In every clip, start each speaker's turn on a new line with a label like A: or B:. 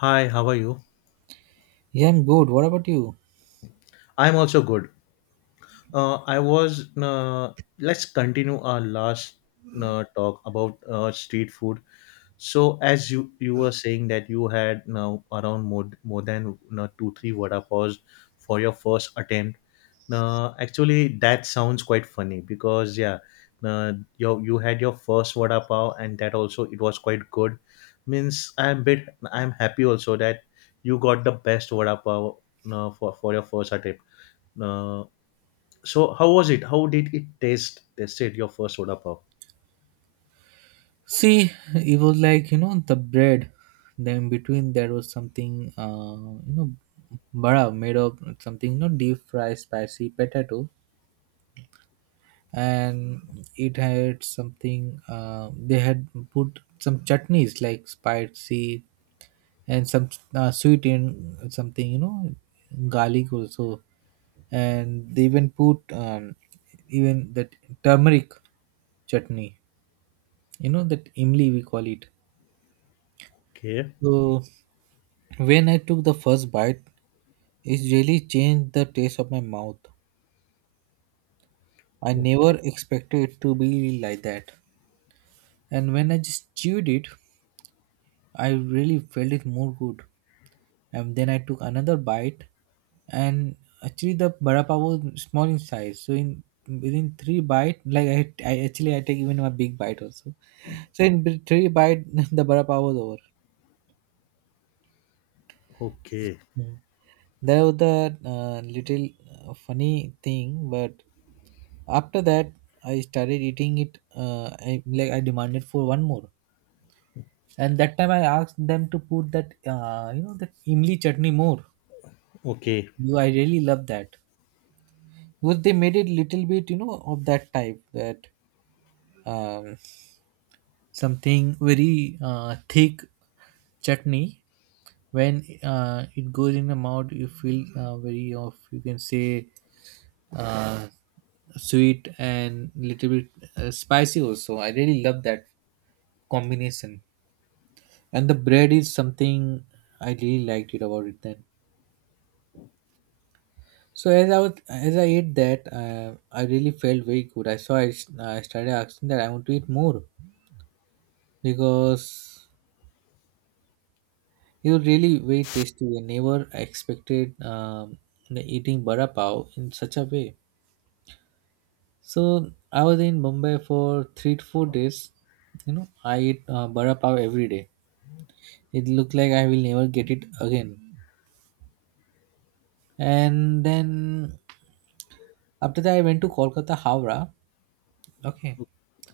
A: Hi, how are you?
B: Yeah, I'm good. What about you?
A: I'm also good. I was. Let's continue our last talk about street food. So as you were saying that you had now around more than two three vada paws for your first attempt. Now actually that sounds quite funny because yeah, uh, you had your first vada pav and that also it was quite good. Means I'm happy also that you got the best vada pav for your first attempt. Uh, so how was it? How did it taste? Tasted your first vada pav?
B: See, it was like, the bread. Then between there was something, bara made of something, deep fried spicy potato. And it had something, they had put some chutneys like spicy and some sweet and something, garlic also. And they even put even that turmeric chutney, you know, that imli we call it.
A: Okay,
B: So when I took the first bite, it really changed the taste of my mouth. I
A: okay,
B: never expected it to be like that. And when I just chewed it, I really felt it more good. And then I took another bite, and actually the vada pav was small in size. So in within three bite, like I actually I take even a big bite also. So in three bite, the vada pav was over.
A: okay,
B: Hmm. There was the little funny thing, but after that I started eating it. Like I demanded for one more, and that time I asked them to put that you know that imli chutney more.
A: okay.
B: I really love that. But they made it little bit of that type that um, something very thick chutney when it goes in the mouth you feel very of you can say uh, sweet and little bit spicy also. I really love that combination. And the bread is something I really liked it about it then. So as I ate that, I really felt very good. I started asking that I want to eat more because it was really very tasty. I never expected the eating bara pav in such a way. So I was in Mumbai for 3 to 4 days. You know, I eat bara pav every day. It looked like I will never get it again. And then after that, I went to Kolkata, Howrah. Okay,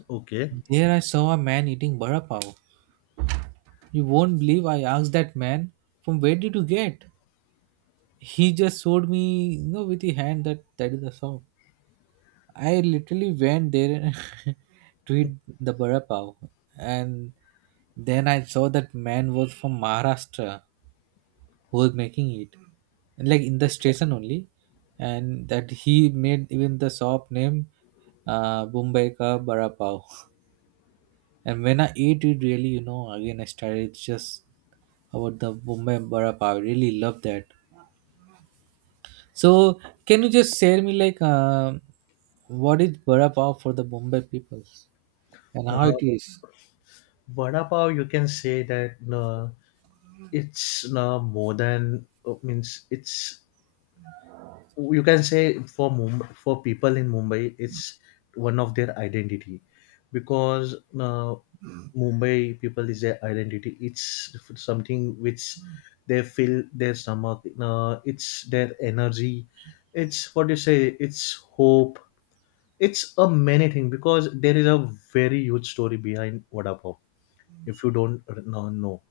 A: Okay.
B: there I saw a man eating bara pav. You won't believe, I asked that man, "From where did you get?" He just showed me, with the hand that that is the shop. I literally went there to eat the vada pav, and then I saw that man was from Maharashtra who was making it, and like in the station only, and that he made even the shop name Bombay ka vada pav. And when I ate it, really, again I started just about the Bombay vada pav. I really love that. So, can you just share me like what is vada pav for the Bombay people? And how it
A: Uh,
B: is?
A: vada pav, you can say that it's more than means it's you can say for Mumbai, for people in Mumbai, it's one of their identity because Mumbai people is their identity. It's something which they feel their stomach. It's their energy. It's what you say. It's hope. It's a many thing because there is a very huge story behind vada pav if you don't know.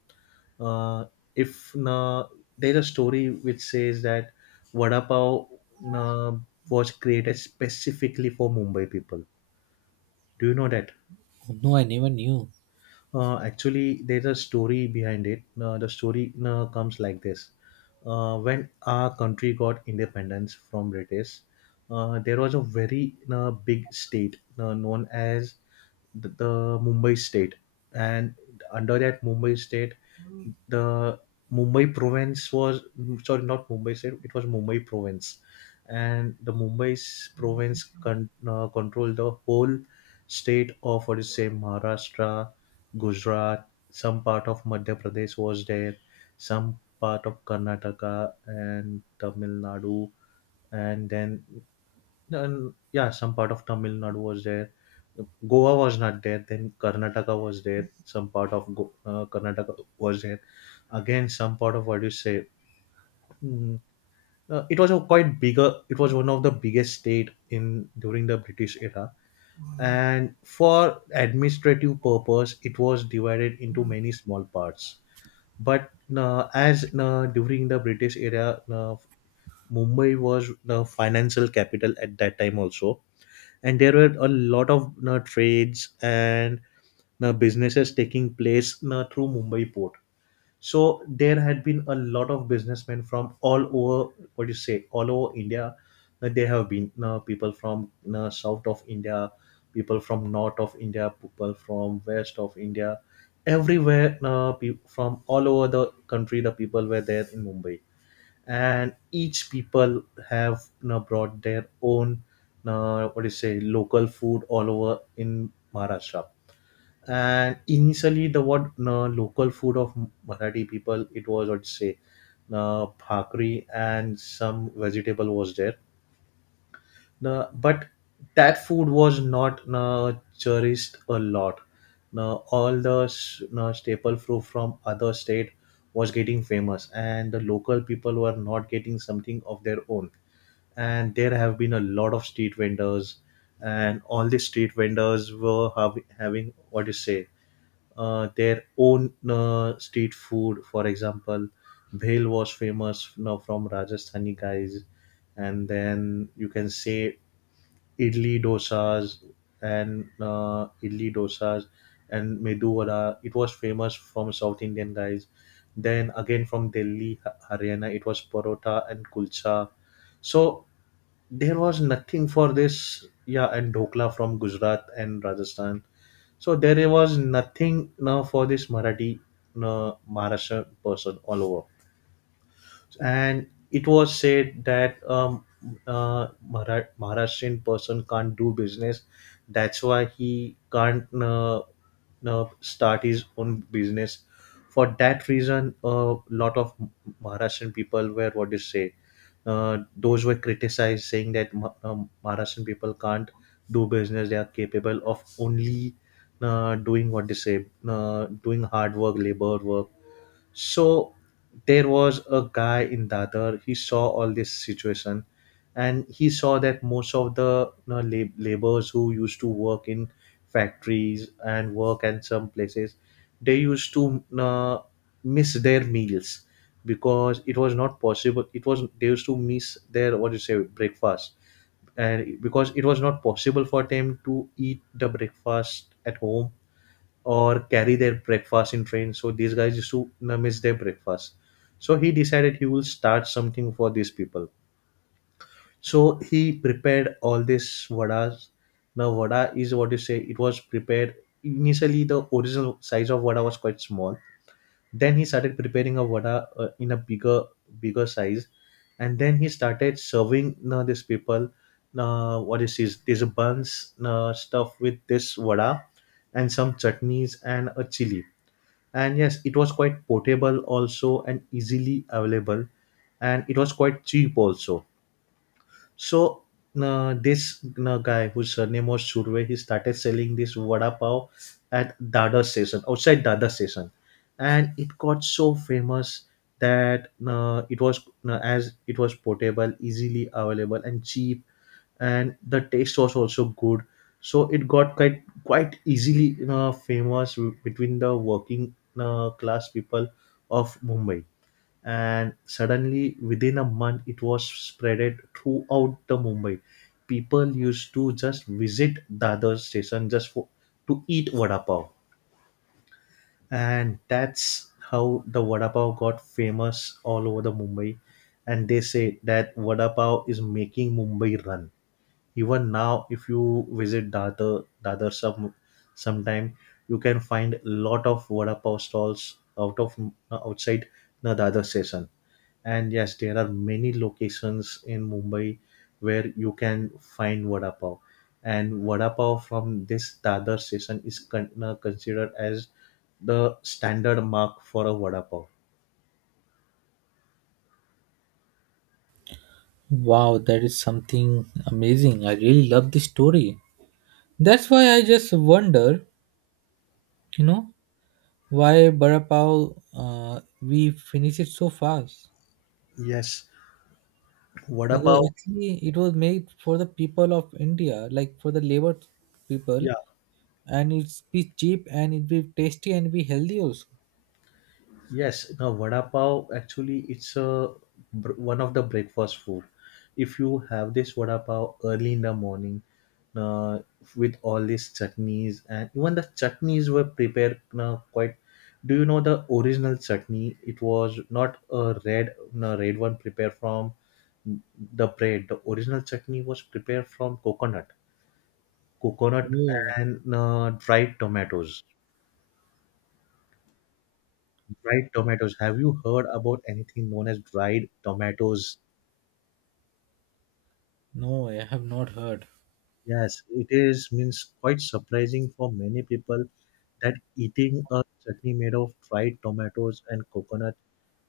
A: Uh, if there's a story which says that vada pav uh, was created specifically for Mumbai people. Do you know that?
B: No, I never knew.
A: Actually, there's a story behind it. The story comes like this: when our country got independence from British, there was a very big state known as the Mumbai state, and under that Mumbai state, the Mumbai province was sorry, not Mumbai state. It was Mumbai province, and the Mumbai province controlled the whole state of what is say Maharashtra, Gujarat, some part of Madhya Pradesh was there, some part of Karnataka and Tamil Nadu, and then and yeah, some part of Tamil Nadu was there. Goa was not there. Then Karnataka was there. Some part of Karnataka was there. Again, some part of what do you say? mm, it was a quite bigger. It was one of the biggest state in during the British era. And for administrative purpose, it was divided into many small parts. But as during the British era, Mumbai was the financial capital at that time also, and there were a lot of trades and businesses taking place through Mumbai port, so there had been a lot of businessmen from all over, what do you say, all over India. There have been people from south of India, people from north of India, people from west of India, everywhere from all over the country. The people were there in Mumbai, and each people have brought their own, what do you say, local food all over in Maharashtra. And initially the what local food of marathi people, it was I'd say bhakri and some vegetable was there. But that food was not cherished a lot. Now all the staple food from other state was getting famous and the local people were not getting something of their own, and there have been a lot of street vendors and all the street vendors were having what do you say their own street food. For example, bhel was famous now from Rajasthani guys, and then you can say idli dosas idli dosas and medu vada. It was famous from South Indian guys. Then again from Delhi, Haryana, it was parota and kulcha. So there was nothing for this, yeah, and dhokla from gujarat and rajasthan, so there was nothing now for this marathi maharashtra person all over, and it was said that Maharashtrian person can't do business. That's why he can't start his own business. For that reason, a lot of Maharashtrian people were what they say those were criticized saying that Maharashtrian people can't do business. They are capable of only doing what they say, doing hard work, labor work. So there was a guy in Dadar. He saw all this situation, and he saw that most of the laborers who used to work in factories and work at some places, they used to you miss their meals because it was not possible. It was they used to miss their what do you say breakfast, and because it was not possible for them to eat the breakfast at home or carry their breakfast in train. So these guys used to you miss their breakfast. So he decided he will start something for these people. So he prepared all this vadas. Now vada is what you say. It was prepared initially. The original size of vada was quite small. Then he started preparing a vada in a bigger size, and then he started serving you these people. What is this? There's a buns stuff with this vada and some chutneys and a chili, and yes it was quite portable also and easily available and it was quite cheap also. So this guy whose surname was Surve, he started selling this vada pav at dada station, outside dada station, and it got so famous that it was as it was portable, easily available and cheap, and the taste was also good, so it got quite easily you famous between the working class people of mumbai, and suddenly within a month it was spreaded throughout the mumbai. People used to just visit dadar station just for to eat vada pav, and that's how the vada pav got famous all over the mumbai, and they say that vada pav is making mumbai run. Even now if you visit dadar sometime, you can find lot of vada pav stalls out of outside the dadar station, and yes there are many locations in mumbai where you can find vada pav, and vada pav from this dadar station is considered as the standard mark for a vada pav.
B: Wow, that is something amazing. I really love this story. That's why I just wonder, you know, why Barapao we finish it so fast.
A: Yes, vada pav,
B: Because actually, it was made for the people of India, like for the labor people,
A: yeah.
B: and it's be cheap and it be tasty and be healthy also.
A: Yes, now vada pav actually it's a one of the breakfast food. If you have this vada pav early in the morning, uh, with all these chutneys and even the chutneys were prepared quite. Do you know the original chutney? It was not a red, no, red one prepared from the bread. The original chutney was prepared from coconut
B: Oh
A: and dried tomatoes. Dried tomatoes. Have you heard about anything known as dried tomatoes?
B: no, I have not heard.
A: Yes, it is means quite surprising for many people that eating a chutney made of dried tomatoes and coconut,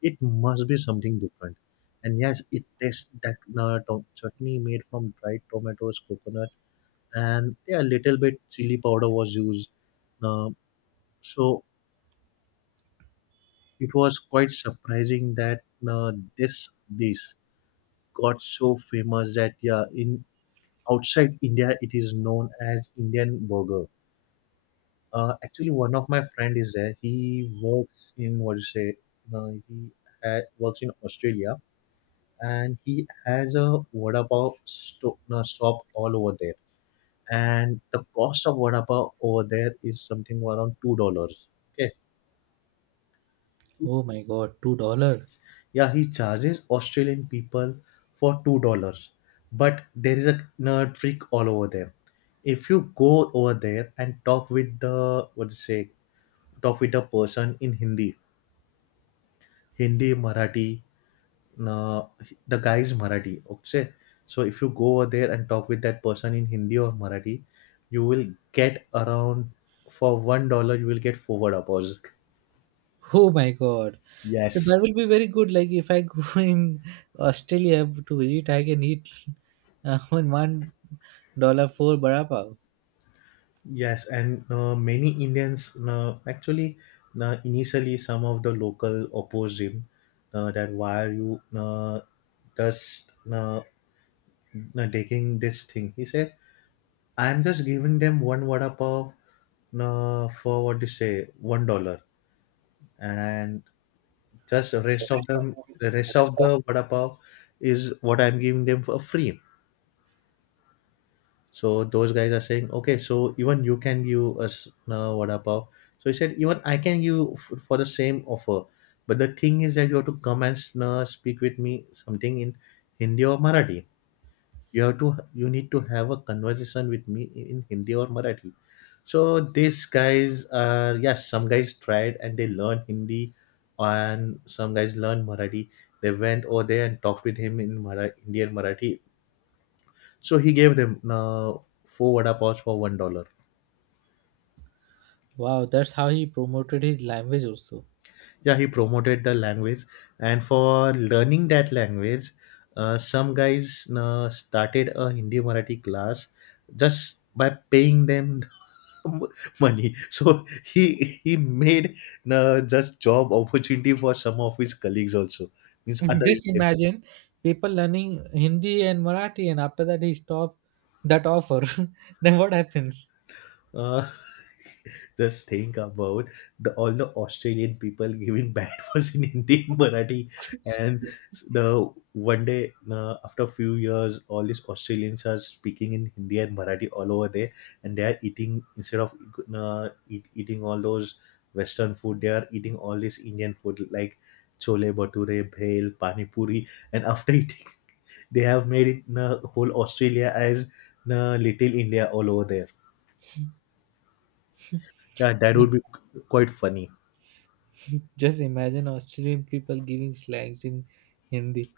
A: it must be something different. And yes, it tastes that chutney made from dried tomatoes, coconut, and yeah, a little bit chili powder was used. Uh, so it was quite surprising that this dish got so famous that yeah, in outside India, it is known as Indian burger. Actually, one of my friend is there. He works in what do you say? He works in Australia, and he has a vada pav shop all over there. And the cost of vada pav over there is something around $2. Okay.
B: Oh my God, $2.
A: Yeah, he charges Australian people for $2, but there is a nerd freak all over there. If you go over there and talk with the what to say, talk with the person in Hindi, Marathi, uh, the guy is Marathi. Okay, so if you go over there and talk with that person in Hindi or Marathi, you will get around for $1. You will get 4 hours.
B: Oh my God. So
A: Yes.
B: that will be very good. Like if I go in Australia to visit, I can eat one one dollar for bara pav.
A: Yes, and many Indians actually initially some of the local opposed him that why are you just taking this thing. He said, "I'm just giving them one vada pav for what do you say $1, and just the rest of the vada pav is what I'm giving them for free." So those guys are saying, okay, so even you can give us vada pav. So he said, even I can give for the same offer. But the thing is that you have to come and speak with me something in Hindi or Marathi. You have to, you need to have a conversation with me in Hindi or Marathi. So these guys are, yes, some guys tried and they learned Hindi and some guys learned Marathi. They went over there and talked with him in Indian Marathi, so he gave them four vada paws for $1.
B: Wow, that's how he promoted his language also.
A: Yeah, he promoted the language, and for learning that language, some guys started a Hindi Marathi class just by paying them money. So he made just job opportunity for some of his colleagues also, means other
B: Just
A: Indians.
B: imagine people learning Hindi and Marathi, and after that he stopped that offer. Then what happens?
A: Uh, Just think about the all the Australian people giving bad words in Hindi and Marathi, and the one day after a few years, all these Australians are speaking in Hindi and Marathi all over there, and they are eating instead of eating all those Western food, they are eating all this Indian food like chole bhature, bhel, pani puri, and after eating, they have made it whole Australia as little India all over there. Yeah, that would be quite funny.
B: Just imagine Australian people giving slangs in Hindi.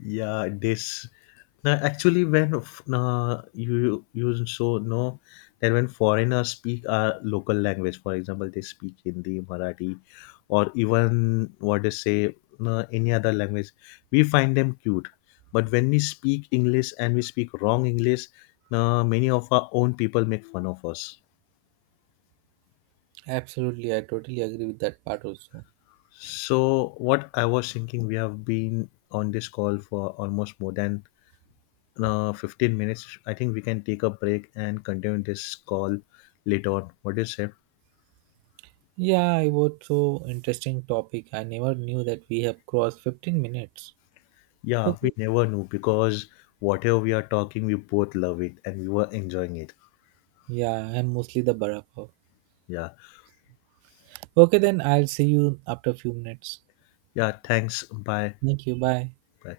A: Yeah, this. Now, actually, when you so know that when foreigners speak our local language, for example, they speak Hindi, Marathi, or even what they say any other language, we find them cute. But when we speak English and we speak wrong English, many of our own people make fun of us.
B: Absolutely, I totally agree with that part also.
A: So, what I was thinking, we have been on this call for almost more than 15 minutes. I think we can take a break and continue this call later on. What do you say?
B: Yeah, it was so interesting topic. I never knew that we have crossed 15 minutes.
A: Yeah,
B: Okay.
A: we never knew because whatever we are talking, we both love it and we were enjoying it.
B: Yeah, I'm mostly the Barapa.
A: Yeah.
B: Okay, then I'll see you after a few minutes.
A: Yeah. Thanks. Bye.
B: Thank you. Bye.
A: Bye.